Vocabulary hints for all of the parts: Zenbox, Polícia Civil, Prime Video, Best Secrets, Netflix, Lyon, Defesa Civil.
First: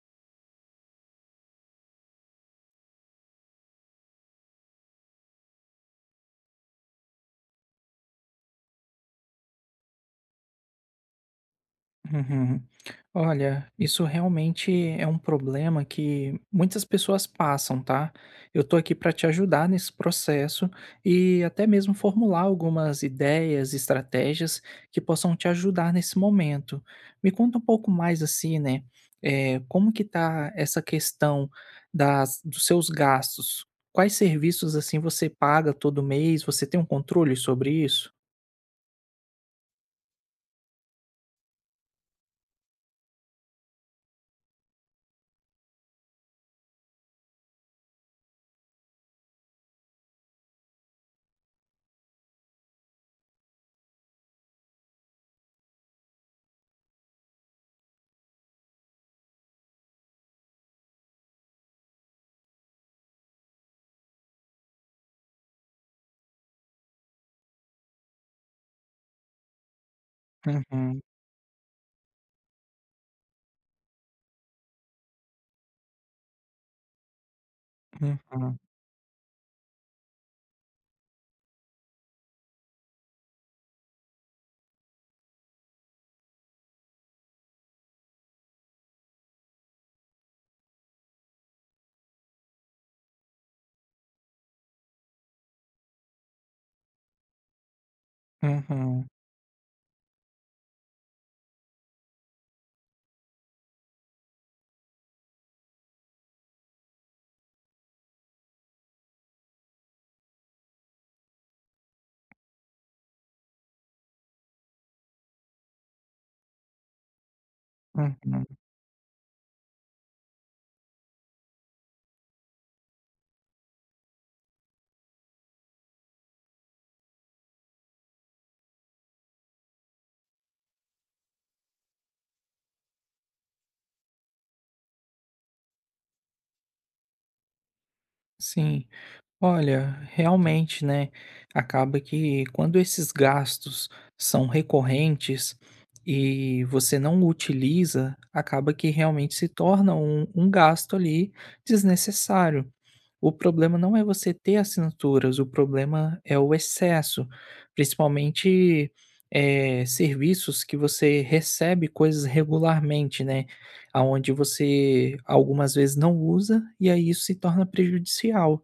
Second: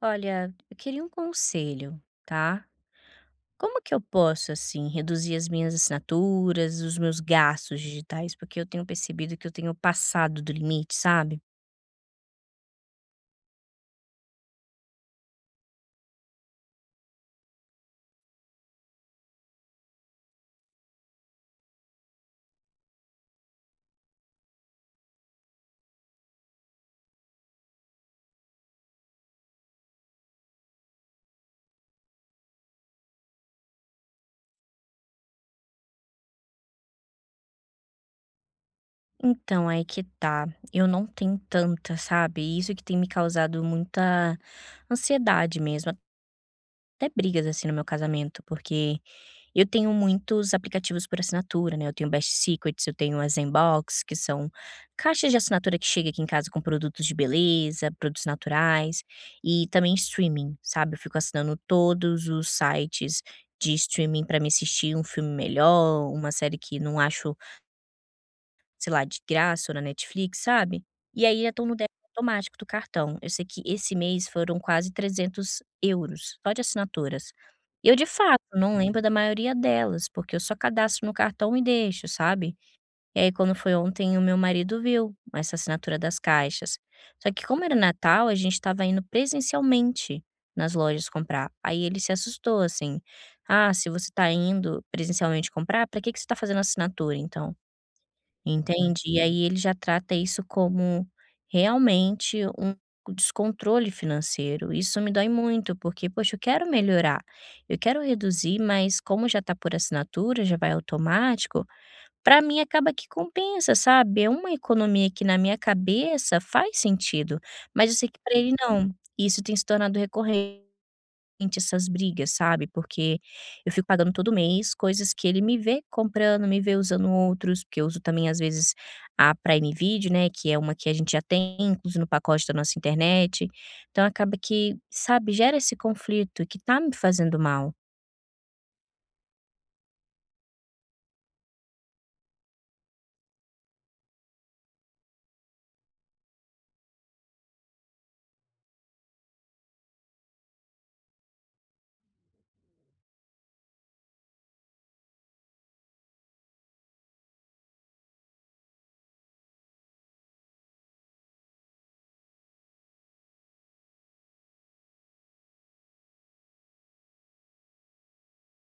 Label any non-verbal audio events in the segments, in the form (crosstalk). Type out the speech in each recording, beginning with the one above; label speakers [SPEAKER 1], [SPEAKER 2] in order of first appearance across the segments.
[SPEAKER 1] Olha, eu queria um conselho, tá? Como que eu posso, assim, reduzir as minhas assinaturas, os meus gastos digitais? Porque eu tenho percebido que eu tenho passado do limite, sabe?
[SPEAKER 2] Uhum. Olha, isso realmente é um problema que muitas pessoas passam, tá? Eu tô aqui para te ajudar nesse processo e até mesmo formular algumas ideias, estratégias que possam te ajudar nesse momento. Me conta um pouco mais assim, né? É, como que tá essa questão dos seus gastos? Quais serviços assim você paga todo mês? Você tem um controle sobre isso?
[SPEAKER 1] Então, aí que tá. Eu não tenho tanta, sabe? Isso que tem me causado muita ansiedade mesmo. Até brigas assim no meu casamento, porque eu tenho muitos aplicativos por assinatura, né? Eu tenho Best Secrets, eu tenho a Zenbox, que são caixas de assinatura que chega aqui em casa com produtos de beleza, produtos naturais e também streaming, sabe? Eu fico assinando todos os sites de streaming para me assistir um filme melhor, uma série que não acho, sei lá, de graça ou na Netflix, sabe.
[SPEAKER 2] Uhum,
[SPEAKER 1] E aí já estão no débito automático do cartão. Eu sei que esse mês foram quase €300 só de assinaturas. E eu, de fato,
[SPEAKER 2] uhum,
[SPEAKER 1] não lembro da maioria delas, porque eu só cadastro no cartão e deixo, sabe. E aí quando foi ontem o meu marido viu essa assinatura das caixas. Só que como era Natal, a gente estava indo presencialmente nas lojas comprar. Aí ele se assustou, assim: "Ah, se você tá indo presencialmente comprar, pra que que você tá fazendo assinatura então?" Entende?
[SPEAKER 2] uhum,
[SPEAKER 1] E aí ele já trata isso como realmente um descontrole financeiro. Isso me dói muito, porque, poxa, eu quero melhorar, eu quero reduzir, mas como já está por assinatura, já vai automático, para mim acaba que compensa, sabe? É uma economia que na minha cabeça faz sentido, mas eu sei que para
[SPEAKER 2] uhum.
[SPEAKER 1] ele não. Isso tem se tornado recorrente, essas brigas, sabe, porque eu fico pagando todo mês coisas que ele me vê comprando, me vê usando outros, porque eu uso também, às vezes, a Prime Video, né, que é uma que a gente já tem incluso no pacote da nossa internet. Então acaba que, sabe, gera esse conflito que tá me fazendo mal.
[SPEAKER 2] Sim, olha, realmente, né? Acaba que quando esses gastos são recorrentes e você não utiliza, acaba que realmente se torna um gasto ali desnecessário. O problema não é você ter assinaturas, o problema é o excesso, principalmente, serviços que você recebe coisas regularmente, né, aonde você algumas vezes não usa, e aí isso se torna prejudicial.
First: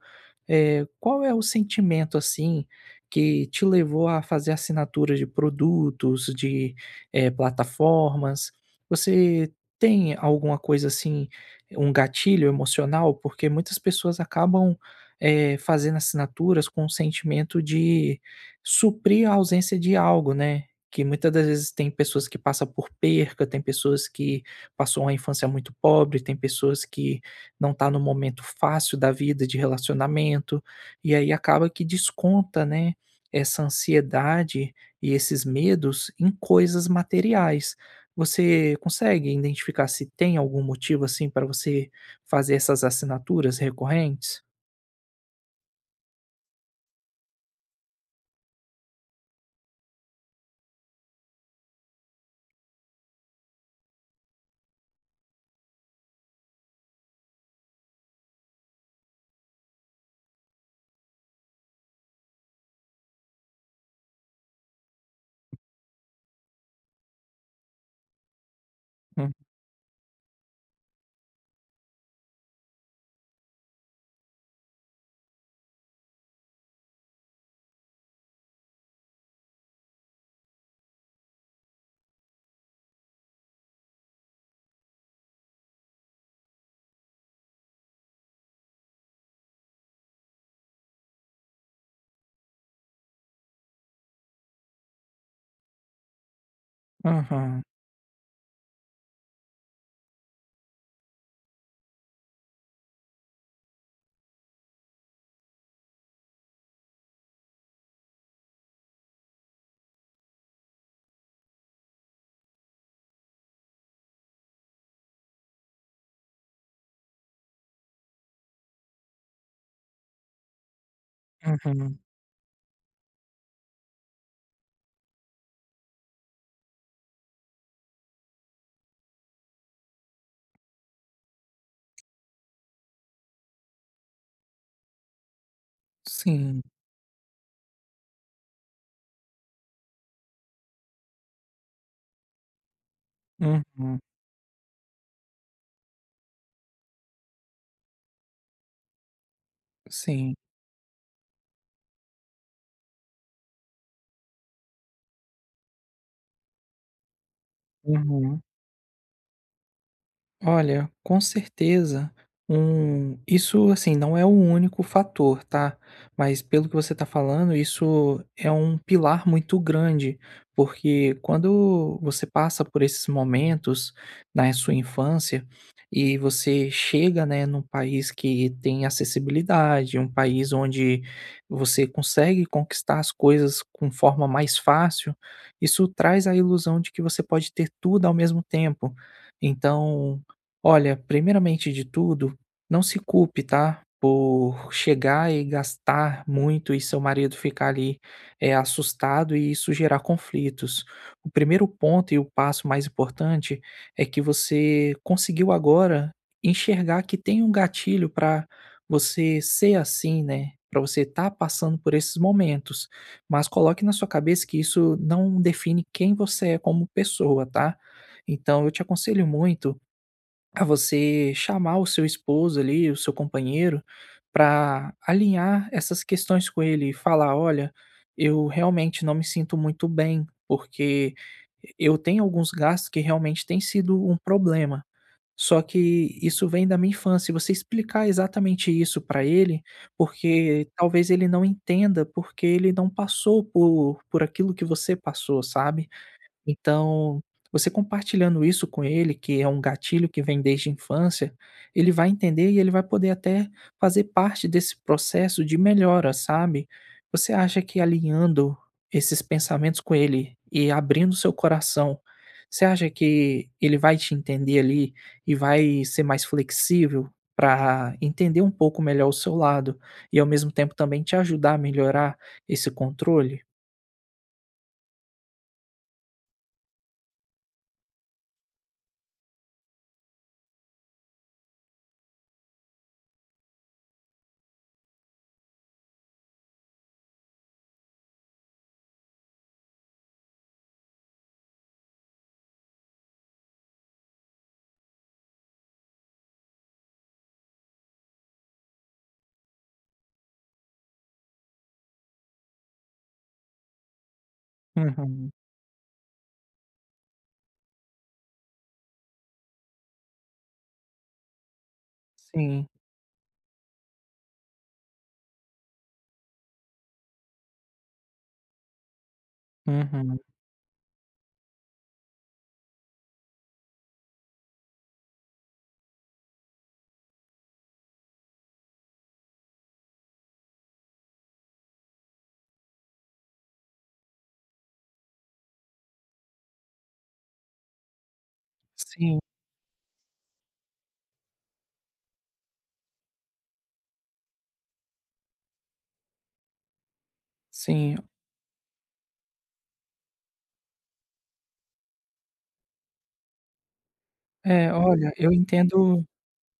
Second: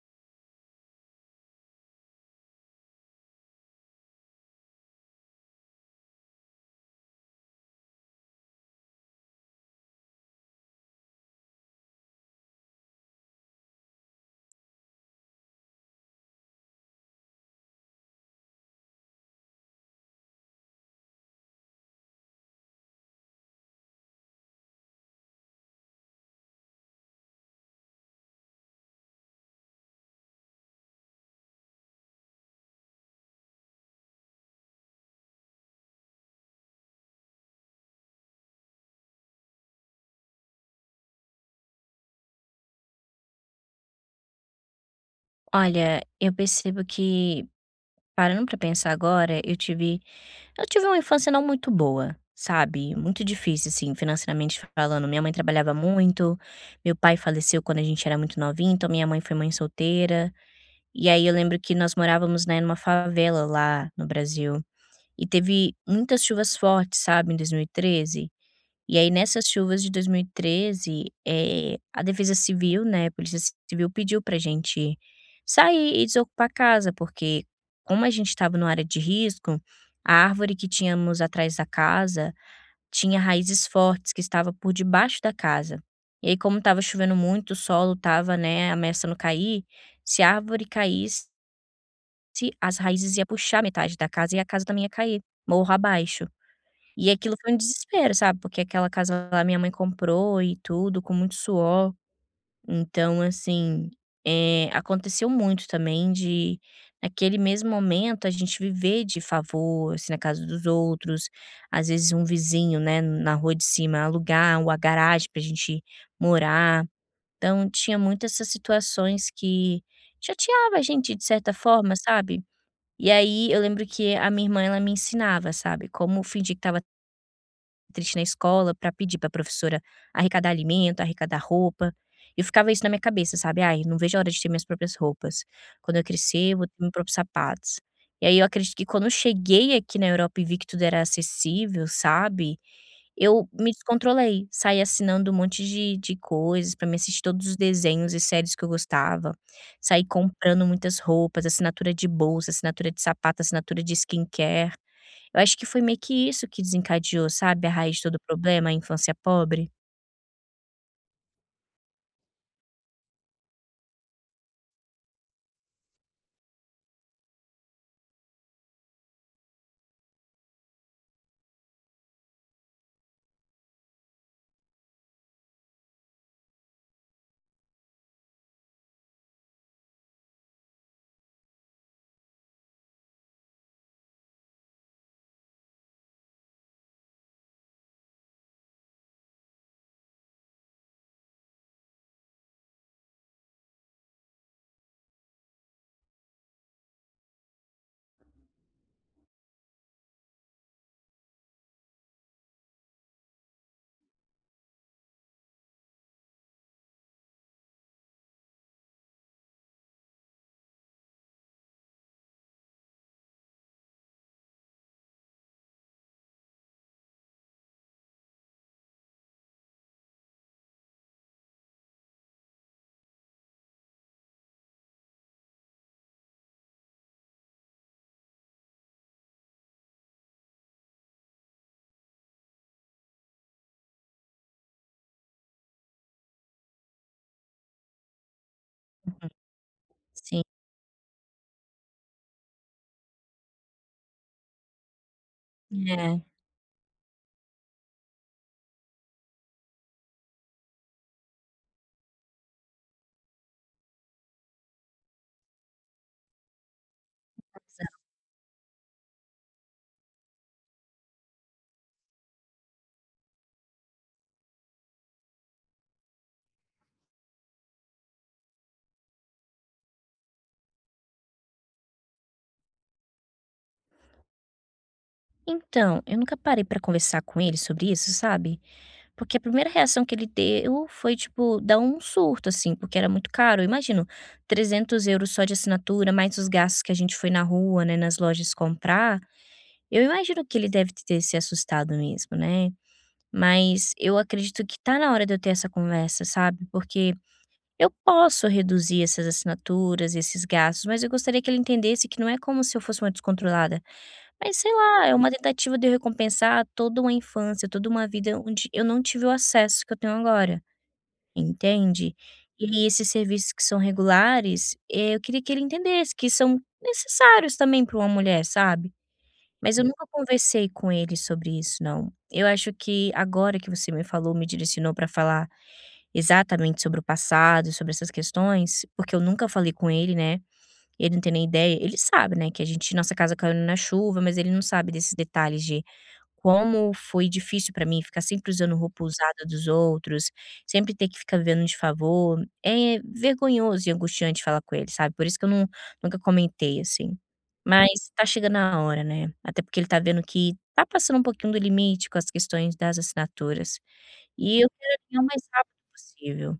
[SPEAKER 2] Qual é o sentimento, assim, que te levou a fazer assinaturas de produtos, de, plataformas? Você tem alguma coisa assim um gatilho emocional, porque muitas pessoas acabam, fazendo assinaturas com o sentimento de suprir a ausência de algo, né. Que muitas das vezes tem pessoas que passa por perca, tem pessoas que passou uma infância muito pobre, tem pessoas que não tá no momento fácil da vida de relacionamento, e aí acaba que desconta, né, essa ansiedade e esses medos em coisas materiais. Você consegue identificar se tem algum motivo, assim, para você fazer essas assinaturas recorrentes?
[SPEAKER 1] Olha, eu percebo que, parando pra pensar agora, eu tive uma infância não muito boa, sabe, muito difícil, assim, financeiramente falando. Minha mãe trabalhava muito, meu pai faleceu quando a gente era muito novinho, então minha mãe foi mãe solteira. E aí eu lembro que nós morávamos, né, numa favela lá no Brasil, e teve muitas chuvas fortes, sabe, em 2013. E aí
[SPEAKER 2] Hum.
[SPEAKER 1] nessas chuvas de 2013, a Defesa Civil, né, a Polícia Civil pediu pra gente sair e desocupar a casa, porque como a gente estava numa área de risco, a árvore que tínhamos atrás da casa tinha raízes fortes que estava por debaixo da casa. E aí como estava chovendo muito, o solo estava, né, ameaçando cair, se a árvore caísse, as raízes ia puxar metade da casa e a casa também ia cair, morro abaixo. E aquilo foi um
[SPEAKER 2] Aham,
[SPEAKER 1] desespero, sabe, porque aquela casa lá minha mãe comprou e tudo, com muito suor. Então, assim, aconteceu muito também de, naquele mesmo momento, a gente viver de favor, assim, na casa dos outros. Às vezes, um vizinho, né, na rua de cima alugar uma garagem pra gente morar. Então, tinha muitas essas situações que chateava a gente, de certa forma,
[SPEAKER 2] uhum.
[SPEAKER 1] sabe. E aí, eu lembro que a minha irmã, ela me ensinava, sabe, como fingir que tava triste na escola pra pedir pra professora arrecadar alimento, arrecadar roupa. Eu ficava isso na minha cabeça, sabe: "Ai, não vejo a hora de ter minhas próprias roupas. Quando eu crescer, eu
[SPEAKER 2] Sim.
[SPEAKER 1] vou ter meus próprios sapatos". E aí eu acredito que quando eu cheguei aqui na Europa e vi que tudo era acessível, sabe, eu me
[SPEAKER 2] Uhum.
[SPEAKER 1] descontrolei. Saí assinando um monte de coisas pra me assistir todos os desenhos e séries que eu gostava. Saí
[SPEAKER 2] Sim.
[SPEAKER 1] comprando muitas roupas, assinatura de bolsa, assinatura de sapato, assinatura de skincare. Eu acho que foi meio que isso que desencadeou, sabe, a raiz de todo o
[SPEAKER 2] Uhum.
[SPEAKER 1] problema, a infância pobre.
[SPEAKER 2] Olha, com certeza, isso, assim, não é o único fator, tá, mas pelo que você está falando, isso é um pilar muito grande, porque quando você passa por esses momentos na sua infância e você chega, né, num país que tem acessibilidade, um país onde você consegue conquistar as coisas com forma mais fácil, isso traz a ilusão de que você pode ter tudo ao mesmo tempo. Então, olha, primeiramente de tudo, não se culpe, tá? Por chegar e gastar muito e seu marido ficar ali assustado e isso gerar conflitos. O primeiro ponto e o passo mais importante é que você conseguiu agora enxergar que tem um gatilho para você ser assim, né? Para você estar passando por esses momentos. Mas coloque na sua cabeça que isso não define quem você é como pessoa, tá? Então eu te aconselho muito a você chamar o seu esposo ali, o seu companheiro, para alinhar essas questões com ele e falar: olha, eu realmente não me sinto muito bem, porque eu tenho alguns gastos que realmente têm sido um problema. Só que isso vem da minha infância. E você explicar exatamente isso para
[SPEAKER 1] Uhum.
[SPEAKER 2] ele,
[SPEAKER 1] Sim,
[SPEAKER 2] porque talvez ele não entenda, porque ele não passou por aquilo que você passou,
[SPEAKER 1] é,
[SPEAKER 2] sabe?
[SPEAKER 1] exato.
[SPEAKER 2] Então, você compartilhando isso com ele, que é um gatilho que vem desde a infância, ele vai entender e ele vai poder até fazer parte desse processo de melhora, sabe? Você acha que alinhando esses pensamentos com ele e abrindo seu coração, você acha que ele vai te entender ali e vai ser mais flexível para entender um pouco melhor o seu lado e ao mesmo tempo também te ajudar a melhorar esse controle?
[SPEAKER 1] Então, eu nunca parei pra conversar com ele sobre isso, sabe, porque a primeira reação que ele deu foi, tipo, dar um surto, assim, porque era muito caro. Eu imagino, €300 só de assinatura, mais os gastos que a gente foi na rua, né, nas lojas comprar. Eu imagino que ele deve ter se assustado mesmo, né. Mas eu acredito que tá na hora de eu ter essa conversa, sabe, porque eu posso reduzir essas assinaturas, esses gastos, mas eu gostaria que ele entendesse que não é como se eu fosse uma descontrolada. Mas sei lá, é uma
[SPEAKER 2] Uhum.
[SPEAKER 1] tentativa de eu recompensar toda uma infância, toda uma vida onde eu não tive o acesso que eu tenho agora, entende?
[SPEAKER 2] Sim.
[SPEAKER 1] E esses serviços que são regulares, eu queria que ele entendesse que são necessários também para uma mulher, sabe? Mas eu nunca
[SPEAKER 2] Uhum.
[SPEAKER 1] conversei com ele sobre isso, não. Eu acho que agora que você me falou, me direcionou para falar exatamente sobre o passado, sobre essas questões, porque eu nunca falei com ele, né, ele não tem nem ideia. Ele sabe, né, que a gente, nossa casa caiu na chuva, mas ele não sabe desses detalhes de como foi difícil pra mim ficar sempre usando roupa
[SPEAKER 2] Sim,
[SPEAKER 1] usada dos outros, sempre ter que ficar vivendo de favor. É vergonhoso e angustiante falar com ele, sabe, por isso que eu nunca comentei, assim.
[SPEAKER 2] sim.
[SPEAKER 1] Mas tá chegando a hora, né, até porque ele tá vendo que tá passando um pouquinho do limite com as questões das assinaturas, e eu
[SPEAKER 2] É,
[SPEAKER 1] quero
[SPEAKER 2] olha,
[SPEAKER 1] alinhar o
[SPEAKER 2] eu
[SPEAKER 1] mais rápido
[SPEAKER 2] entendo
[SPEAKER 1] possível.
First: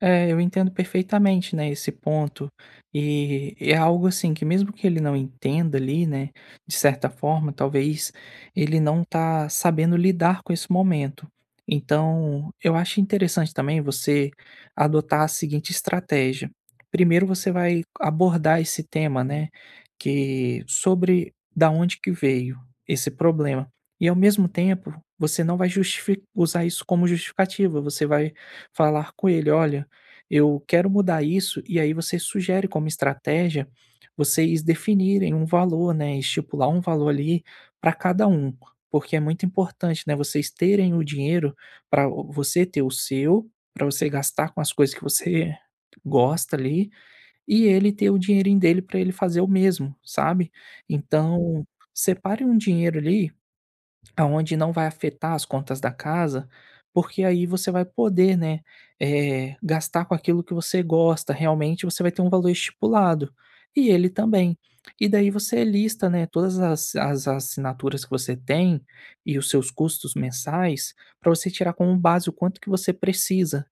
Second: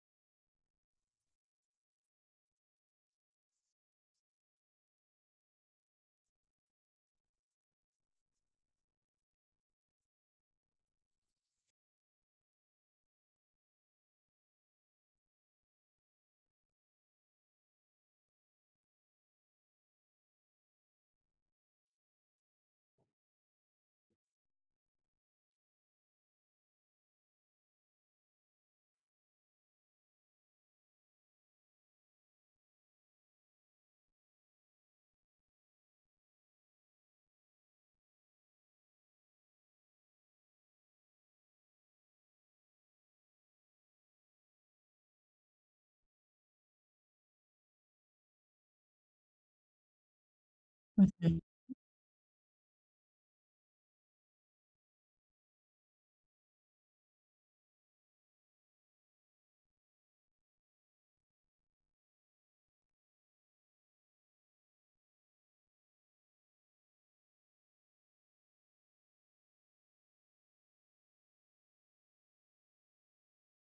[SPEAKER 2] É, eu entendo perfeitamente, né, esse ponto. E é algo assim que mesmo que ele não entenda ali, né, de certa forma, talvez ele não tá sabendo lidar com esse momento. Então, eu acho interessante também você adotar a seguinte estratégia. Primeiro você vai abordar esse tema, né, que sobre da onde que veio esse problema. E ao mesmo tempo, você não vai usar isso como justificativa, você vai falar com ele, olha, eu quero mudar isso, e aí você sugere como estratégia vocês definirem um valor, né, estipular um valor ali para cada um, porque é muito importante, né, vocês terem o dinheiro para você ter o seu, para você gastar com as coisas que você (laughs) gosta ali, e ele ter o dinheirinho dele para ele fazer o mesmo, sabe.
[SPEAKER 1] Uhum.
[SPEAKER 2] Então, separe um dinheiro ali aonde não vai afetar as contas da casa, porque aí você vai poder, né, gastar com aquilo que você gosta, realmente você vai ter um valor estipulado, e ele também. E daí você lista, né, todas as assinaturas que você tem e os seus custos mensais para você tirar como base o quanto que você precisa.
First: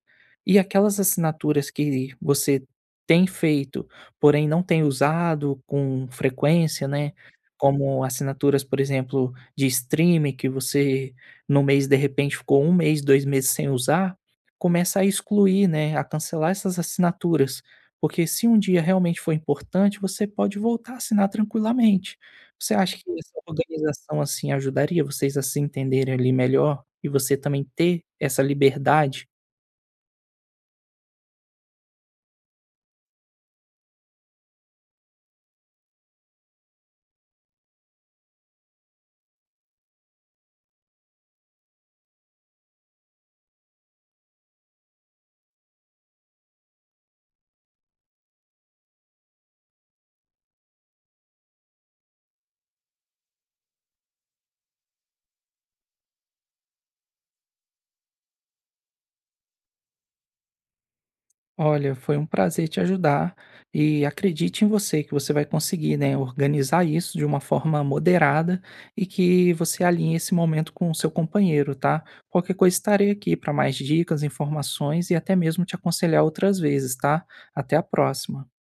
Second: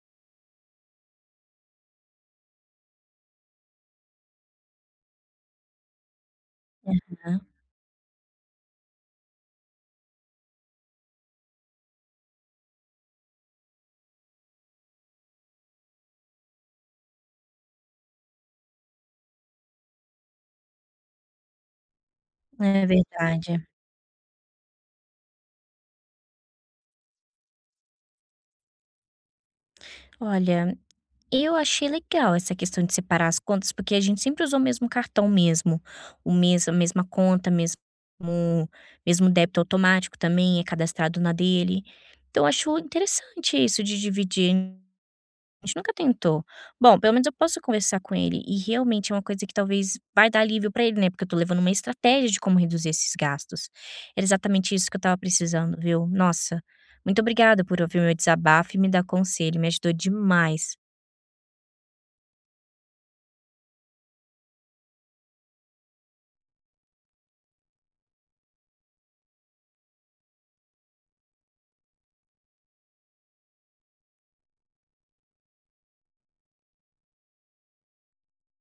[SPEAKER 2] E aquelas assinaturas que você tem feito, porém não tem usado com frequência, né,
[SPEAKER 1] Aham.
[SPEAKER 2] como assinaturas, por exemplo, de streaming que você no mês de repente ficou um mês, 2 meses sem usar, começa a excluir, né, a cancelar essas assinaturas, porque se um dia realmente for importante, você pode voltar a assinar tranquilamente. Você
[SPEAKER 1] É
[SPEAKER 2] acha que essa
[SPEAKER 1] verdade.
[SPEAKER 2] organização, assim, ajudaria vocês a se entenderem ali melhor e você também ter essa liberdade.
[SPEAKER 1] Olha, eu achei legal essa questão de separar as contas, porque a gente sempre usou o mesmo cartão mesmo, o mes a mesma conta, mesmo débito automático também é cadastrado na dele. Então acho interessante isso de dividir. A gente nunca tentou. Bom, pelo menos eu posso conversar com ele e realmente é uma coisa que talvez vai dar alívio pra ele, né, porque eu tô levando uma estratégia de como reduzir esses gastos. Era exatamente isso que eu estava precisando, viu. Nossa, muito obrigada por ouvir meu desabafo e me dar conselho, me ajudou demais.
[SPEAKER 2] Olha, foi um prazer te ajudar e acredite em você que você vai conseguir, né, organizar isso de uma forma moderada e que você alinhe esse momento com o seu companheiro, tá? Qualquer coisa estarei aqui para mais dicas, informações e até mesmo te aconselhar outras vezes, tá? Até a próxima.